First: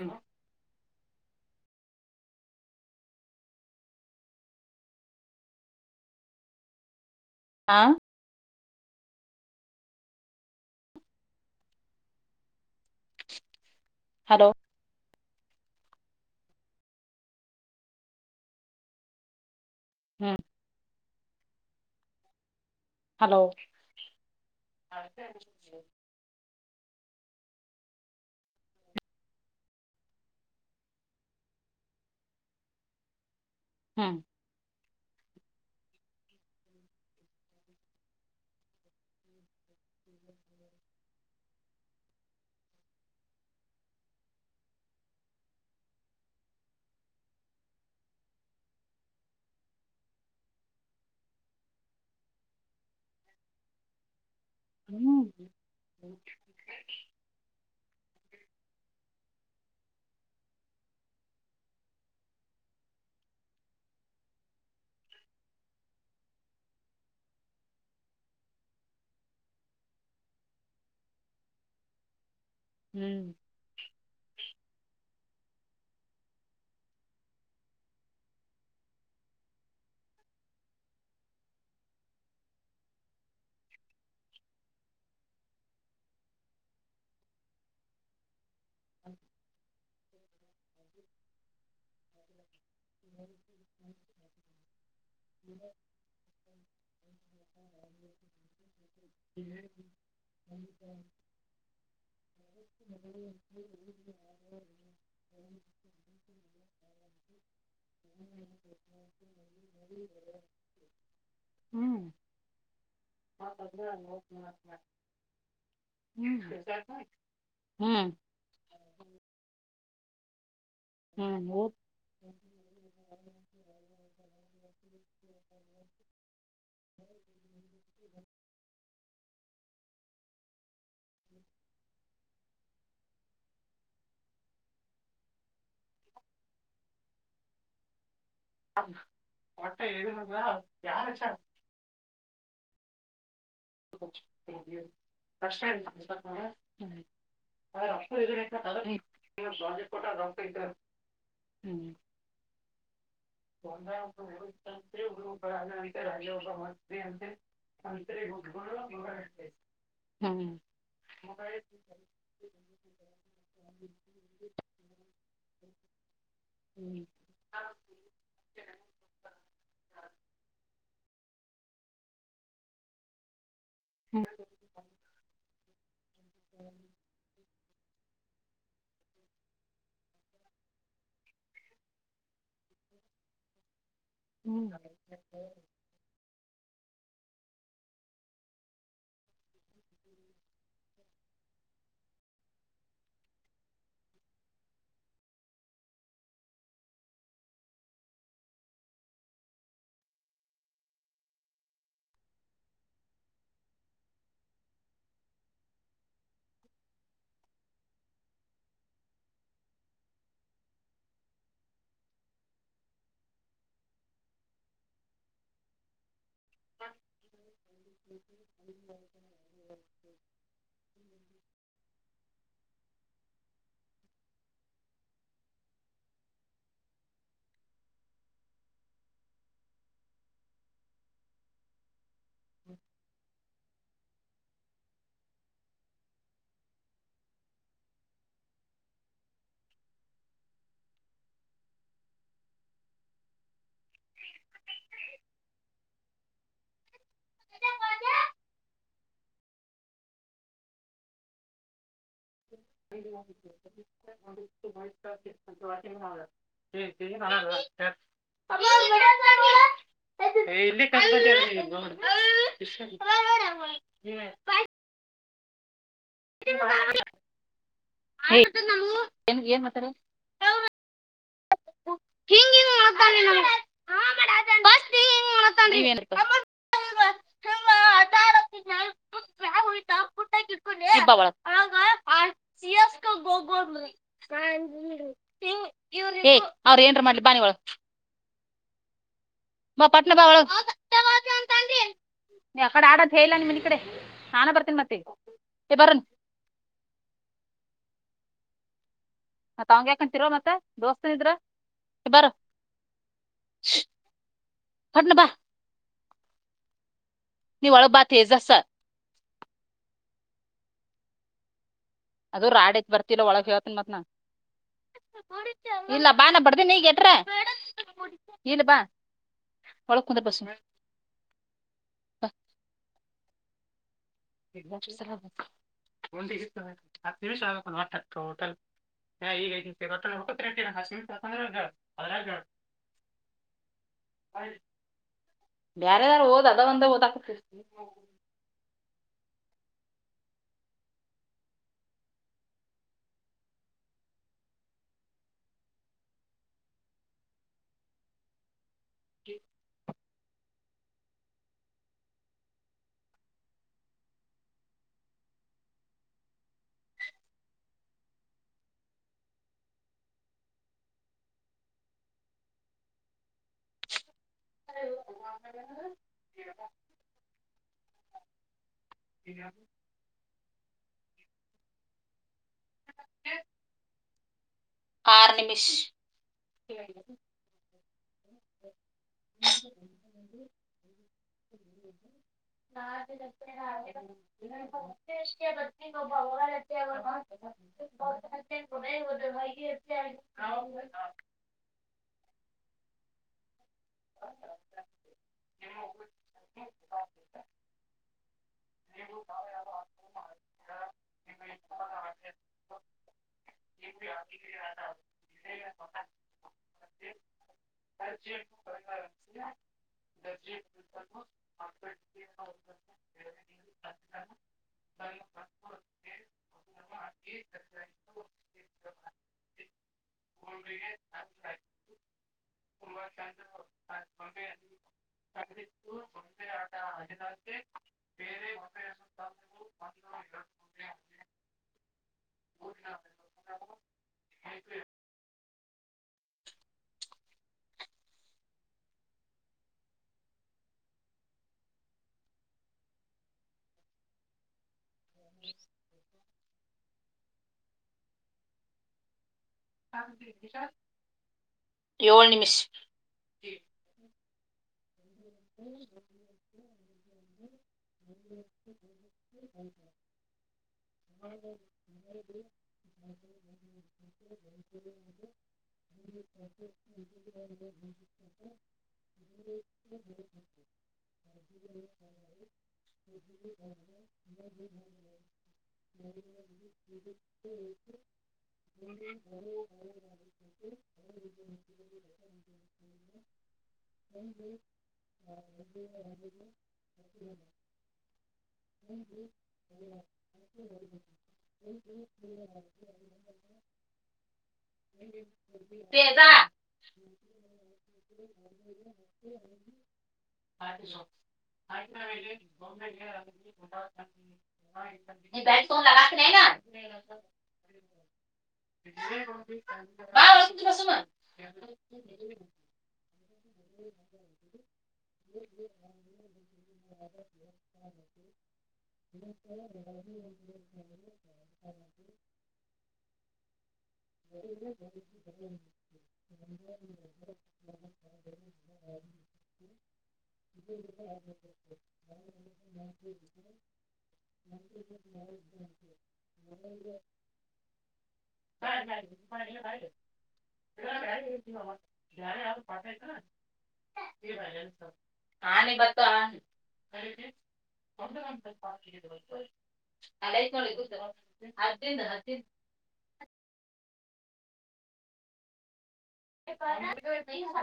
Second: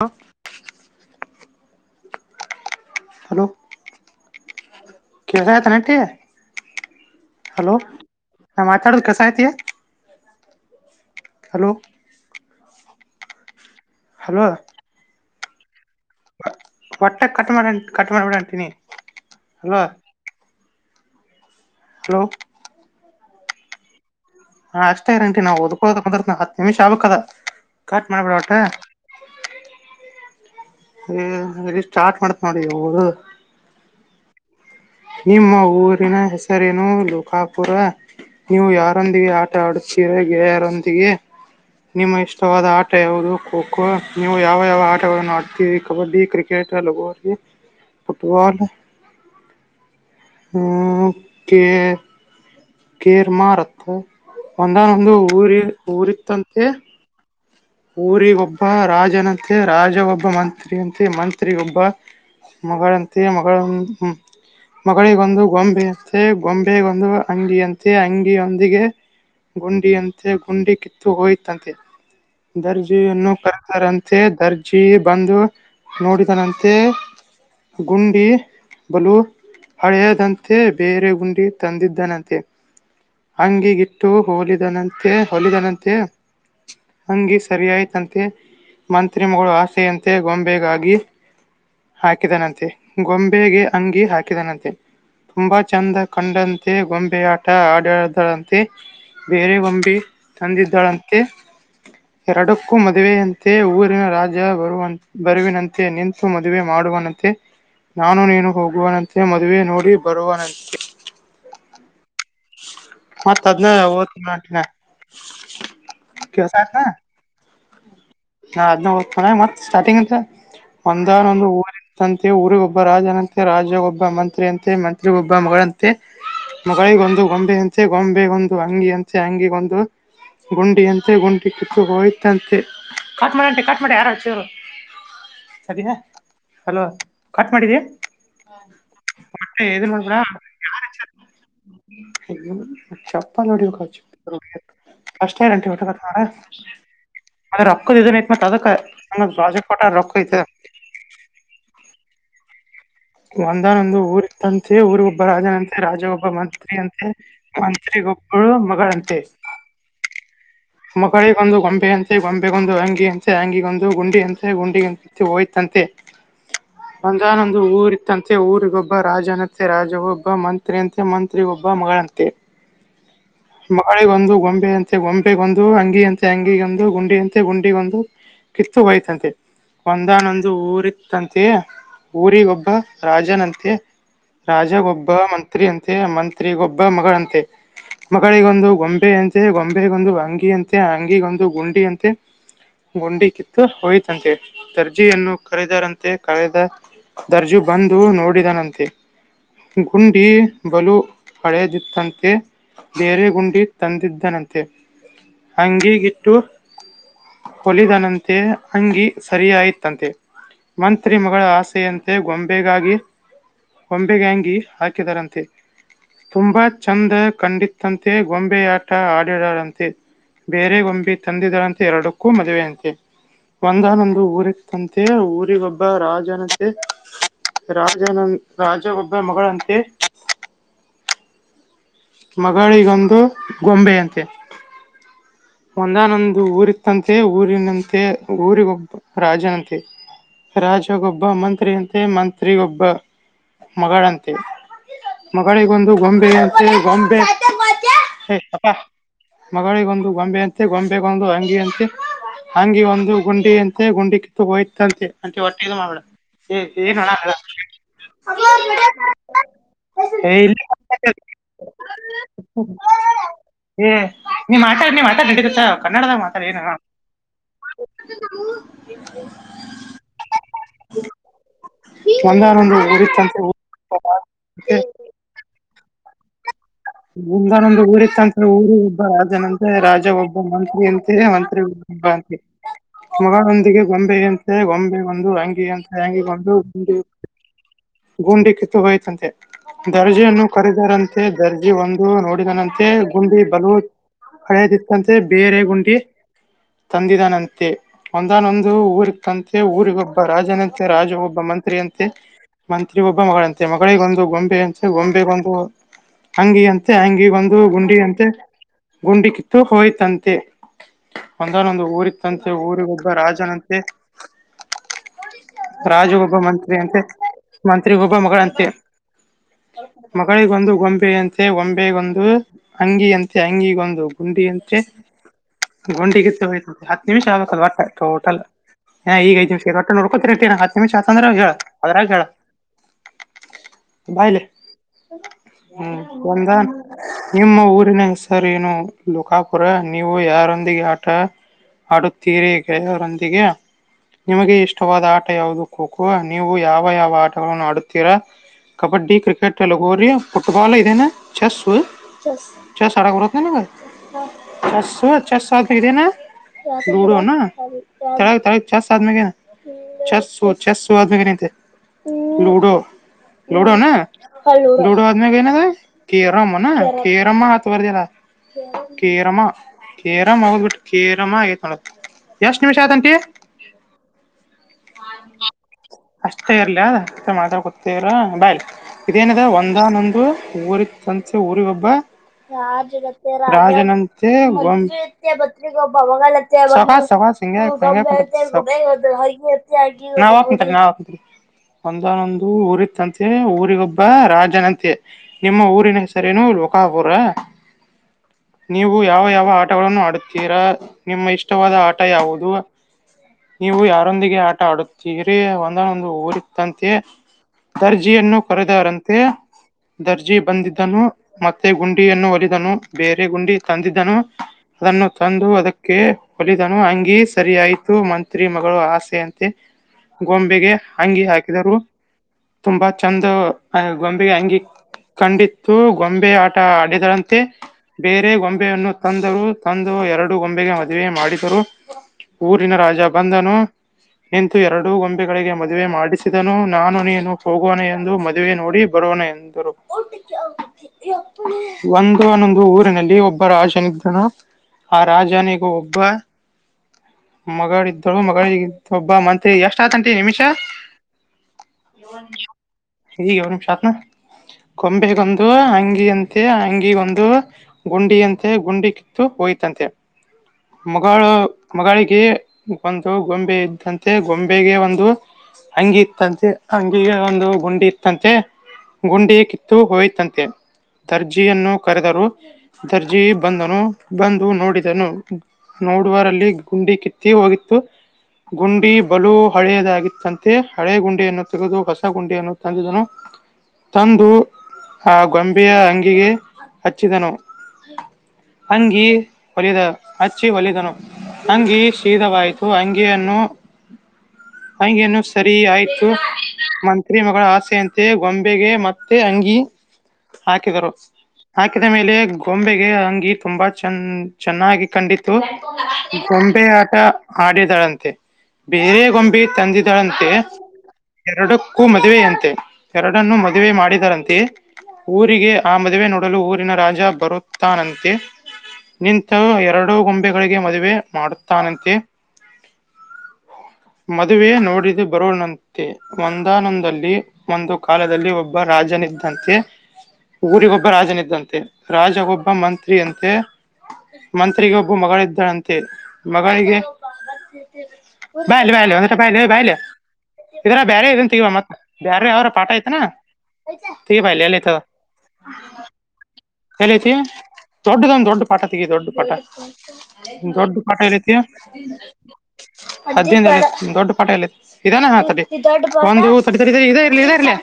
Hello ಹ್ಮ [inaudible] hello [unintelligible] hello ಹಾ ಮಾತಾಡೋುದು ಕಸ ಆಐತಿ ಹಲೋ ಹಲೋ ವಟ್ಟೆ ಕಟ್ ಮಾಡ ಕಟ್ ಮಾಡ್ಬಿಡಂತೀನಿ ಅಲ್ವಾ ಹ್ಮ್ ಹಲೋ ಹಲೋ ಹಾ ಅಷ್ಟೇ ಆಂಟಿ ನಾವುದಕೋ ನಿಮಿಷ ಆಗ್ಬೇಕದು ಕಟ್ ಮಾಡಬೇಡ ಒಟ್ಟು ಏ ಇಲ್ಲಿ ಸ್ಟಾರ್ಟ್ ಮಾಡ್ತ್ ನೋಡುವುದು ಹಮ್ ನಿಮ್ಮ ಊರಿನ ಹೆಸರೇನು ಲೋಕಾಪುರ ನೀವು ಯಾರೊಂದಿಗೆ ಆಟ ಆಡತೀರ ಯಾರೊಂದಿಗೆ ನಿಮ್ಮ ಇಷ್ಟವಾದ ಆಟ ಯಾವುದು ಖೋ ಖೋ ನೀವು ಯಾವ ಯಾವ ಆಟಗಳನ್ನು ಆಡ್ತೀರಿ ಕಬಡ್ಡಿ ಕ್ರಿಕೆಟ್ ಲ ಲಗೋರಿ ಫುಟ್ಬಾಲ್ [inaudible] ಕೆ ಕೇರ್ ಮ ರಕ್ಕೋ ಒಂದಾನೊಂದು ಊರಿ ಊರಿತ್ತಂತೆ ಊರಿಗೊಬ್ಬ ರಾಜನಂತೆ ರಾಜ ಒೊಬ್ಬ ಮಂತ್ರಿಯಂತೆ ಮಂತ್ರಿಗೊಬ್ಬ ಮಗಳಂತೆ ಮಗಳ ಮಗಳಿಗೊಂದು ಗೊಂಬೆಯಂತೆ ಗೊಂಬೆಗೊಂದು ಅಂಗಿಯಂತೆ ಅಂಗಿಯೊಂದಿಗೆ ಗುಂಡಿಯಂತೆ ಗುಂಡಿ ಕಿತ್ತು ಹೋಯತಂತೆ ದರ್ಜೆಯನ್ನು ಕರತಾರಂತೆ ದರ್ಜೆ ಬಂದು ನೋಡಿದನಂತೆ ಗುಂಡಿ ಬಲು ಹಳೆಯದಂತೆ ಬೇರೆ ಗುಂಡಿ ತಂದಿದ್ದನಂತೆ ಅಂಗಿಗಿಟ್ಟು ಹೋಲಿದನಂತೆ ಹೊಲಿದನಂತೆ ಅಂಗಿ ಸರಿಯಾಯ್ತಂತೆ ಮಂತ್ರಿ ಮಗಳು ಆಸೆ ಅಂತೆ ಮ ಗೊಂಬೆಗಾಗಿ ಹಾಕಿದನಂತೆ ಗೊಂಬೆಗೆ ಅಂಗಿ ಹಾಕಿದನಂತೆ ತುಂಬಾ ಚೆಂದ ಕಂಡಂತೆ ಗೊಂಬೆ ಆಟ ಆಡಿದಳಂತೆ ಬೇರೆ ಗೊಂಬೆ ತಂದಿದ್ದಳಂತೆ ಎರಡಕ್ಕೂ ಮದುವೆಯಂತೆ ಊರಿನ ರಾಜ ಬರುವ ಬರುವಿನಂತೆ ನಿಂತ ಮದುವೆ ಮಾಡುವನಂತೆ ನಾನು ನೀನು ಹೋಗುವನಂತೆ ಮದುವೆ ನೋಡಿ ಬರುವನಂತೆ ಮತ್ತ ಅದ್ನ ಓದನಂಟಸನಾ ನಾ ಅದ್ನ ಓದತ ಮ ಸ್ಟಾರ್ಟಿಂಗ್ ಇದಾನ ಒಂದು ಊರಿ ತಂತೆ ಊರಿಗ ಒಬ್ಬ ರಾಜನಂತೆ ರಾಜ ಒಬ್ಬ ಮಂತ್ರಿ ಅಂತೆ ಮಂತ್ರಿ ಒಬ್ಬ ಮಗಳಂತೆ ಮಗಳಿಗೊಂದು ಗೊಂಬೆ ಅಂಂತೆೆ ಗೊಂಬೆಗೊಂದು ಅಂಗಿ ಅಂಂತೆ ಅಂಗಿಗೊಂದು ಗುಂಡಿ ಅಂತೆೆ ಗುಂಡಿ ಕಿತ್ತು ಹೋಯತಂತೆ ಕ ಮಾಡಂಟ ಕಟ್ ಮಾಡ ಯಾರಚರು ಅದೆಯಾ ಹಲೋ ಕಟ್ ಮಾಡಿದೀ ಹ ಮಟ್ಟೆ ಹೇಳಿದದ ಯಾರ ಚ [unintelligible] ನೋಡಿ ಅಷ್ಟೇಂಟ ಟ ನೆ ರೊಕ್ಕದ ಇದತ್ ಮ ಅದ ನಮಾಜೆಕ್ ೋಟ ರೊಕ್ಕ ಐತೆ ಹ್ಮ್ ಒಂದಾನ ಒಂದು ಊರ್ ಅಂತೆ ಊರಿಗ ಒಬ್ಬ ರಾಜನಂತೆ ರಾಜ ಒೊಬ್ಬ ಮಂತ್ರಿ ಅಂತೆ ಮಂತ್ರಿಗ ಒಬ್ಬ ಮಗಳಂತೆ ಮಗಳಿಗೊಂದು ಗೊಂಬೆ ಅಂತೆ ಗೊಂಬೆಗೊಂದು ಅಂಗಿ ಅಂತೆ ಅಂಗಿಗೊಂದು ಗುಂಡಿ ಅಂತೆೆ ಗುಂಡಿ ಹೋಯ್ತಂತೆ ಒಂದಾನೊಂದು ಊರಿ ಊರಿಗೊಬ್ಬ ರಾಜನತ್ತೆ ರಾಜ ಒೊಬ್ಬ ಮಂತ್ರಿ ಂತೆ ಮಂತ್ರಿಗೊಬ್ಬ ಮಗಳಂತೆ ಮಳೆಗೊಂದು ಗೊಂಬೆ ಅಂತೆ ಗೊಂಬೆಗೊಂದು ದು ಹಂಗೆ ಅಂತ ತಂಗಿಂದು ಗುಂಡಿಯಂತೆ ಗುಂಡಿ ಒಂದು ಕಿತ್ತು ಹಯ್ತಂತೆ ಒಂದಾನೊಂದು ಊರಿತ್ತಂತೆಯೇ ಊರಿಗ ಒಬ್ಬ ರಾಜಾನಂತೆ ರಾಜ ಗೊಬ್ಬ ಮಂತ್ರಿ ಅಂತೆ ಮಂತ್ರಿ ಗೊಬ್ಬ ಒಬ್ಬ ಮಗಳಂತೆ ಮಗಳಿಗೊಂದು ಗೊಂಬೆಯಂತೆ ಗೊಂಬೆಗೊಂದು ಅಂಗಿಯಂತೆ ಅಂಗಿಗೊಂದು ಗುಂಡಿಯಂತೆ ಗುಂಡಿ ಕಿತ್ತು ಹೋಯತಂತೆ ದರ್ಜೆಯನ್ನು ಕರೆದರಂತೆ ಕರೆದ ದರ್ಜ ಬಂದು ನೋಡಿದನಂತೆ ಗುಂಡಿ ಬಲು ಹಳೆದಿತ್ತಂತೆ ಬೇರೆ ಗುಂಡಿ ತಂದಿದ್ದನಂತೆ ಅಂಗಿಗಿಟ್ಟು ಹೊಲಿದನಂತೆ ಅಂಗಿ ಸರಿಯಾಯತ್ತಂತೆ ಮಂತ್ರಿ ಮಗಳ ಆಸೆಯಂತೆ ಗೊ ಬೇಗಾಗಿ ಕೊಂಬೆಗ್ಯಾಂಗಿ ಹಾಕಿದರಂತೆ ತುಂಬಾ ಚಂದ ಕಂಡಿತಂತೆ ಗೊಂಬೆ ಆಟ ಆಡಡರಂತೆ ಬೇರೆ ಗೊಂಬೆ ತಂದಿದರಂತೆ ಎರಡಕ್ಕೂ ಮದುವೆಯಂತೆ ಒಂದಾನೊಂದು ಊರಿಗೆ ಂತೆ ಊರಿಗೊಬ್ಬ ರಾಜನಂತೆ ರಾಜನ ರಾಜ ಒಬ್ಬ ಮಗಳಂತೆ ಮಗಳಿಗೊಂದು ಗೊಂಬೆಯಂತೆ ಒಂದಾನೊಂದು ಊರಿತ್ತಂತೆ ಊರಿನಂತೆ ಊರಿಗೊಬ್ಬ ರಾಜನಂತೆ ರಾಜಗೊಬ್ಬ ಮಂತ್ರಿಯಂತೆ ಮಂತ್ರಿಗೊಬ್ಬ ಮಗಳಂತೆ ಮಗಳಿಗೊಂದು ಗೊಂಬೆಯಂತೆ ಗೊಂಬೆ ಹಿಂಗ್ ಅಪ್ಪ ಮಗಳಿಗೊಂದು ಗೊಂಬೆ ಅಂತೆ ಗೊಂಬೆಗೊಂದು ಅಂಗಿ ಅಂತೆ ಹಂಗಗೆ ಒಂದು ಗುಂಡಿ ಅಂತೆ ಗುಂಡಿ ಕಿತ್ತು ಹೋಯ್ತಂತೆ ಅಂಟ ಹೊಟ್ಟೆದು ಮಾಡ್ಬಡ ಏ ಏನ್ಣ [inaudible] ಹಾ ಕನ್ನಡದ ಮಾತ ಏನ ಒಂದಾನೊಂದು ಊರಿತ್ತಂತೆ ಹ ಊರಿಗೆ [inaudible] ಒಂದನೊಂದು ಊರಿತ್ತಂತೆ, ಊರಿಗ ಆಡತ್ತಿದ್ನ ಒಬ್ಬ ಬ್ಯಾಗ್ ರಾಜನಂತೆ, ಹೋಯ್ತಾ ರಾಜ ಒಬ್ಬ ಪುಟ್ಟಾಗಿ ಮಂತ್ರಿ ಇಟ್ಕೊಂಡೆ ಅಂತೆ, ಮಂತ್ರಿ ಅವಾಗ ಒಬ್ಬ- ಆ ಸಿಎಸ್ಕ ಹೋಗೋದ್ರಿ ಏಯ್ ಅಂಗಿಗೊಂದು ಅವ್ರ ಗುಂಡಿ ಏನ್ರ ಮಾಡ್ಲಿ ಬಾ ನೀ ಒಳಗ. ಗುಂಡಿ ಕಿತ್ತು ಹೋಯಿತಂತೆ. ದರ್ಜೆಯನ್ನು ಕರದರಂತೆ. ಅಗತ್ಯವಾದ ದರ್ಜೆ ಅಲ್ಲಿ ಅಂತಂದ್ರೆ ಒಂದು ನೋಡಿದನಂತೆ. ಗುಂಡಿ ಬಲ ಹಳೆದಿತ್ತಂತೆ. ಬೇರೆ ಗುಂಡಿ ತಂದಿದಾನಂತೆ. ಒಂದಾನೊಂದು ಊರ್ ತಂತೆ ಊರಿಗೊಬ್ಬ ರಾಜನಂತೆ ರಾಜಗೊಬ್ಬ ಮಂತ್ರಿಯಂತೆ. ಮಂತ್ರಿ ಒಬ್ಬ ಮಗಳಂತೆ. ಮಗಳಿಗೊಂದು ಗೊಂಬೆೆಯಂತೆ. ಗೊಂಬೆಗೊಂದು ಅಂತೆ ಅಂಗ ಅಂಗಿ ಒಂದು ಗುಂಡಿ ಅಂತೆ. ಗುಂಡಿ ಕಿತ್ತು ಹೋಯ್ತಂತೆ. ಒಂದಾನೊಂದು. ಅದು ಊರಿತ್ತಂತೆ ರಾಡಿತ್ ಊರಿಗೊಬ್ಬ ಬರ್ತಿಲ್ಲ ಒಳಗ ಎಳತಾನ ರಾಜನಂತೆ ಮತ್ ನಾ. ಇಲ್ಲ ಬಾ. ರಾಜಗೊಬ್ಬ ಬಡದಿನಿ. ನೀ ಮಂತ್ರಿಯಂತೆ ಎಟ್ರ ಮಂತ್ರಿಗೊಬ್ಬ ಇಲ್ಲ ಮಗಳಂತೆ ಬಾ ಒಳಗ್ ಕುಂದ್ರ ಬಾ ಸುಮ್ಮ. ಯಂತೆ ಗೊಂಬೆಗೊಂದು ಅಂಗಿಯಂತೆ. ತೆಂಗಿಗೊಂದು ಗುಂಡಿ ಅಂತೆ ಗುಂಡಿಕಿತ್ತಿ ಹೋಯಿತಂತೆ. ಹತ್ತು ನಿಮಿಷ ಆಗ್ಬೇಕ ಹೊಟ್ಟ ಟೋಟಲ್. ಈಗ ಐದ್ ನಿಮಿಷ ಹೊಟ್ಟೆ ನೋಡ್ಕೋತ ಹತ್ತು ನಿಮಿಷ ಆಯಿತ್ಂದ್ರ ಹೇಳ ಅದ್ರಾಗ ಹೇಳ ಬಾ ಇಲ್ಲಿ. ಹ್ಮ್ ಒಂದ ನಿಮ್ಮ ಊರಿನ ಹೆಸರು ಏನು. ಖಾಪುರ ನೀವು ಯಾರೊಂದಿಗೆ ಆಟ ಆಡುತ್ತೀರಿ. ಗೆಳೆಯರೊಂದಿಗೆ. ನಿಮಗೆ ಇಷ್ಟವಾದ ಆಟ ಯಾವುದು ಖೋ ಖೋ. ನೀವು ಯಾವ ಯಾವ ಆಟಗಳನ್ನು ಆಡುತ್ತೀರಾ. ಕಬಡ್ಡಿ, ಕ್ರಿಕೆಟ್, ಲಗೋರಿ. ಫುಟ್ಬಾಲ್ ಇದ ಏನ್ ಚೇಸ್ ಚೆಸ್ ಚೆಸ್ ಹಾಡಕ್ ಬರುತ್ತೇ ನಿಂಗ್. ಆ ಚೆಸ್ ಚೆಸ್ ಇದು ಏನ್ ಲೂಡೋ ಏನ್. ತೆಳಗ್ ತೆಳಗ ಚೆಸ್ ಚೆಸ್ ಆದ್ಮೇಲ ಏನ್ ಚೆಸ್ ಓ ಚೆಸ್ ಓ ಆದ್ಮೇಲೆ ಏನಾಯ್ತು ಲೂಡೋ ಲೂಡೋ ಅನ್. [unintelligible] ಏನ್ ಅದ ಏನ್ ಅದ ಹೊಡಿತೇವೆ. ಕೆರಮ ಅನ್ ಕೇರಂ ಅಂತ್ ಬರ್ದಿಯಲ್ಲ. ಕೆರಮ, ಕೆರಮ ಹ ಕೇರಮ ಆಗೈತಿ ನೋಡ ಅದು. ಎಷ್ಟು ನಿಮಿಷ ಆದಂಟಿ. ಅಷ್ಟೇ ಇರ್ಲ ಅ ಮಾತಾಡ್ಕೊತ ಬಾ ಇಲ್ಲಿ ಇದ ಏನ್ ಇದ ಒಂದನೋ ಊರ್ ಇತ್ತಂತೆ ಊರಿಗ ಒಬ್ ಏಳು [unintelligible] ಅಂತೆ ಊರಿಗೊಬ್ಬ ರಾಜನಂತೆ. ನಿಮ್ಮ ಊರಿನ ಹೆಸರೇನು. ಲೋಕಪುರ. ನೀವು ಯಾವ ಯಾವ ಆಟಗಳನ್ನು ಆಡುತ್ತೀರಾ. ನಿಮ್ಮ ಇಷ್ಟವಾದ ಆಟ ಯಾವುದು. ನೀವು ಯಾರೊಂದಿಗೆ ಆಟ ಆಡುತ್ತೀರಿ. ಒಂದಾನೊಂದು ಊರಿತ್ತಂತೆ. ದರ್ಜೆಯನ್ನು ಕರೆದವರಂತೆ. ದರ್ಜಿ ಬಂದಿದ್ದನು. ಮತ್ತೆ ಗುಂಡಿಯನ್ನು ಹೊಲಿದನು. ಬೇರೆ ಗುಂಡಿ ತಂದಿದ್ದನು. ಅದನ್ನು ತಂದು ಅದಕ್ಕೆ ಹೊಲಿದನು. ಅಂಗಿ ಸರಿ ಆಯ್ತು.. ಮಂತ್ರಿ ಮಗಳು ಆಸೆಯಂತೆ ಗೊಂಬೆಗೆ ಅಂಗಿ ಹಾಕಿದರು. ತುಂಬಾ ಚಂದ ಗೊಂಬೆಗೆ ಅಂಗಿ ಕಂಡಿತ್ತು. ಗೊಂಬೆ ಆಟ ಆಡಿದರಂತೆ. ಬೇರೆ ಗೊಂಬೆಯನ್ನು ತಂದರು. ತಂದು ಎರಡು ಗೊಂಬೆಗೆ ಮದುವೆ ಮಾಡಿದರು. ಊರಿನ ರಾಜ ಬಂದನು. ನಿಂತು ಎರಡು ಗೊಂಬೆಗಳಿಗೆ ಮದುವೆ ಮಾಡಿಸಿದನು. ನಾನು ನೀನು ಹೋಗೋಣ ಎಂದು ಮದುವೆ ನೋಡಿ ಬರೋಣ ಎ ದರು. ಒಂದ್ನೊಂದ ಊರಿನಲ್ಲಿ ಒಬ್ಬ ರಾಜನಿದ್ದನು. ಆ ರಾಜನಿಗೂ ಒಬ್ಬ ಮಗಳ ಇದ್ದಳು ಮಗಲಳಿಗಿಂ ಒಬ್ಬ ಮನ್ ತಿ ಎಷ್ಟ ಆಯತಂಟೀ ನಿಮಿಷ ನಿಮಿಷ ಈಗ [unintelligible] ನಿಮಿಷ ಆತ್ನು ಕಂಬಿಕ್ ಒಂದು ಅಂಗಿಯಂತೆ ಅಂಗಿ ಒಂದು ಗುಂಡಿಯಂತೆ ಗುಂಡಿ ಕಿತ್ತು ಹೋಯ್ತಂತೆ ಮಗಳು ಮೊಗಳಿಗೆ ಒಂದು ಗೊಂಬೆ ಇದ್ದಂತೆ ಗೊಂಬೆಗೆ ಒಂದು ಅಂಗಿ ಇತ್ತಂತೆ ಅಂಗಿಗೆ ಒಂದು ಗುಂಡಿ ಇತ್ತಂತೆ ಹುಂಡಿ ಕಿತ್ತು ಹೋಯಿತನ್ ದರ್ಜಿಯನ್ನು ಕರೆದರು ದರ್ಜಿ ಬಂದನು ಬಂದು ನೋಡಿದನು ನೋಡುವರಲ್ಲಿ ಗುಂಡಿ ಕಿತ್ತಿ ಹೋಗಿತ್ತು ಗುಂಡಿ ಬಲು ಹಳೆಯದಾಗಿತ್ತಂತೆ ಹಳೆ ಗುಂಡಿಯನ್ನು ತೆಗೆದು ಹೊಸ ಗುಂಡಿಯನ್ನು ತಂದಿದನು. ತಂದು ಗೊಂಬೆಯ ಅಂಗಿಗೆ ಹಚ್ಚಿದನು ಅಂಗಿ ಹೊಲಿದ ಹಚ್ಚಿ ಹೊಲಿದನು ಅಂಗಿ ಶೀದವಾಯ್ತು ಅಂಗಿಯನ್ನು ಅಂಗಿಯನ್ನು ಸರಿ ಆಯ್ತು ಮಂತ್ರಿ ಮಗಳ ಆಸೆಯಂತೆ ಗೊಂ ಎ ಮತ್ತೆ ಅಂಗಿ ಹಾಕಿದರು ಹಾಕಿದ ಮೇಲೆ ಗೊಂಬೆಗೆ ಅಂಗಿ ತುಂಬಾ ಚ ಚೆನ್ನಾಗಿ ಕಂಡಿತ್ತು ಗೊಂಬೆ ಆಟ ಆಡಿದಳಂತೆ ಬೇರೆ ಗೊಂಬೆ ತಂದಿದಳಂತೆ ಎರಡಕ್ಕೂ ಮದುವೆಯಂತೆ ಎರಡ್ ಮದುವೆ ಮಾಡಿದರಂತೆ ಊರಿಗೆ ಆ ಮದುವೆ ನೋಡಲು ಊರಿನ ರಾಜ ಬರುತ್ತಾನಂತೆ ನಿಂತ ಎರಡು ಗೊಂಬೆಗಳಿಗೆ ಮದುವೆ ಮಾಡುತ್ತಾನಂತೆ. ಮದುವೆ ನೋಡಿದು ಬರೋನಂತೆ ಒಂದಾನೊಂದಲ್ಲಿ ಒಂದು ಕಾಲದಲ್ಲಿ ಒಬ್ಬ ರಾಜನಿದ್ದಂ ತೆ ಊರಿಗೊಬ್ಬ ರಾಜನಿದ್ದಂತೆ ರಾಜಗ ಒಬ್ಬ ಮಂತ್ರಿಯಂತೆ ಮಂತ್ರಿಗೆ ಒಬ್ಬ ಮಗಳಿದ್ದಳಂತೆ ಮಗಳಿಗೆ ಬಾಯಲಿ ಬಾಯಲಿ ಒಂದ ನಿಶಾ ಬಾಯ್ಲಿ ಬಾಯಲಿ ಇದರ ಬೇರೆ ಇದನ್ ತಗವ ಮತ್ತ ಬೇರೆ ಯರ ಪಾಠ ಐತನಾ ಆನೆ ಬತ್ತು ಆನೆ ಎಲತಿ ದೊಡ್ಡದ ಒಂದ್ ದೊಡ್ಡ ಪಾಠ ತಗಿ ದೊಡ್ಡ ಪಾಠ ದೊಡ್ಡ ಪಾಠ ಹೇಳತಿ ಅದತಿ ದೊಡ್ಡ ಪಾಠ ಎಲ್ಲತ್ ಇದಾನೇ ಹಾತದೆ ಇ ದೊಡ್ಡ್ ಒಂದು [unintelligible] ಇದೇ ಇರ್ಲಿ ಇದ ಇರ್ಲಿ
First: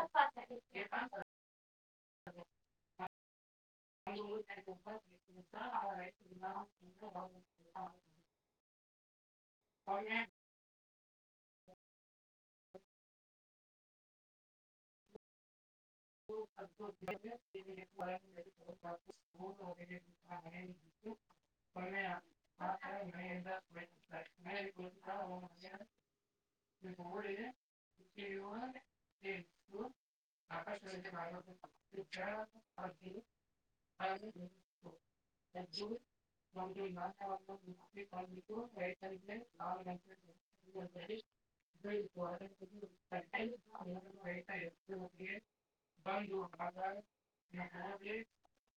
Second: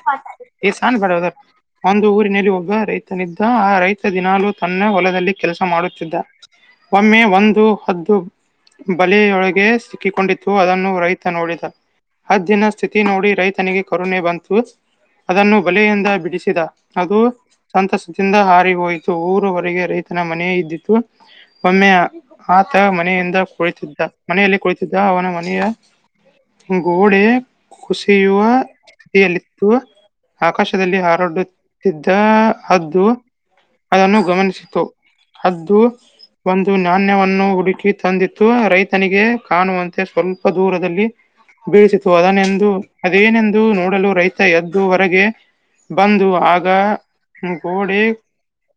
ಈ ಸ್ ಬೇಡದ ಒಂದು ಊರಿನಲ್ಲಿ ಹೋಗ ರೈತನಿದ್ದ ಆ ರೈತ ದಿನಾಲೂ ತನ್ನ ಹೊಲದಲ್ಲಿ ಕೆಲಸ ಮಾಡುತ್ತಿದ್ದ ಒಮ್ಮೆ ಒಂದು ಹದ್ದು ಬಲಿಯೊಳಗೆ ಸಿಕ್ಕಿಕೊಂಡಿತ್ತು ಅದನ್ನು ರೈತ ನೋಡಿದ ಹದ್ದಿನ ಸ್ಥಿತಿ ನೋಡಿ ರೈತನಿಗೆ ಕರುಣೆ ಬಂತು ಅದನ್ನು ಬಲೆಯಿಂದ ಬಿಡಿಸಿದ ಅದು ಸಂತಸದಿಂದ ಹಾರಿ ಹೋಯಿತು ಊರವರೆಗೆ ರೈತನ ಮನೆ ಇದ್ದಿತು ಒಮ್ಮೆ ಆತ ಮನೆಯಿಂದ ಕುಳಿತಿದ್ದ ಮನೆಯಲ್ಲಿ ಕುಳಿತಿದ್ದ ಅವನ ಮನೆಯ ಗೋಡೆ ಕುಸಿಯುವ ಸ್ಥಿತಿಯಲ್ಲಿತ್ತು ಆಕಾಶದ [unintelligible] ಹಾರಾಡುತ್ತಿದ್ದ ಹದ್ದು ಅದನ್ನು ಗಮನಿಸಿತು ಹದ್ದು ಒಂದು ನಾಣ್ಯವನ್ನು ಹುಡುಕಿ ತಂದಿತ್ತು ರೈತನಿಗೆ ಕಾಣುವಂತೆ ಸ್ವಲ್ಪ ದೂರದಲ್ಲಿ ಬೀಳಸಿತು ಅದನೆಂದು ಅದೇನೆಂದು ನೋಡಲು ರೈತ ಎದ್ದುವರೆಗೆ ಬಂದು ಆಗ ಗೋಡೆ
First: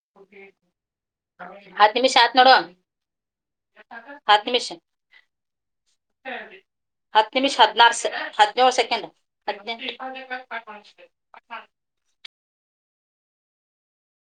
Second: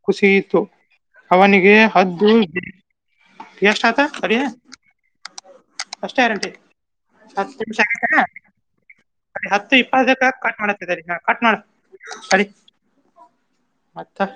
ಕುಸಿಯಿತು ಅವನಿಗೆ ಹತ್ತು ನಿಮಿಷ ಹದ್ದು ಹತ್ ನೋಡು ಎಷ್ಟಾತ ಸರಿ ಹತ್ತು ನಿಮಿಷ ಅಷ್ಟೇ ಗ್ಯಾರಂಟಿ ಹತ್ತು ನಿಮಿಷ ಹದಿನಾರು ಸೆಕ್ ಹದಿನೇಳು ಸೆಕೆಂಡ್ ಬರೀ ಹತ್ತು ಹ ತಡಿ ಮತ್ ತ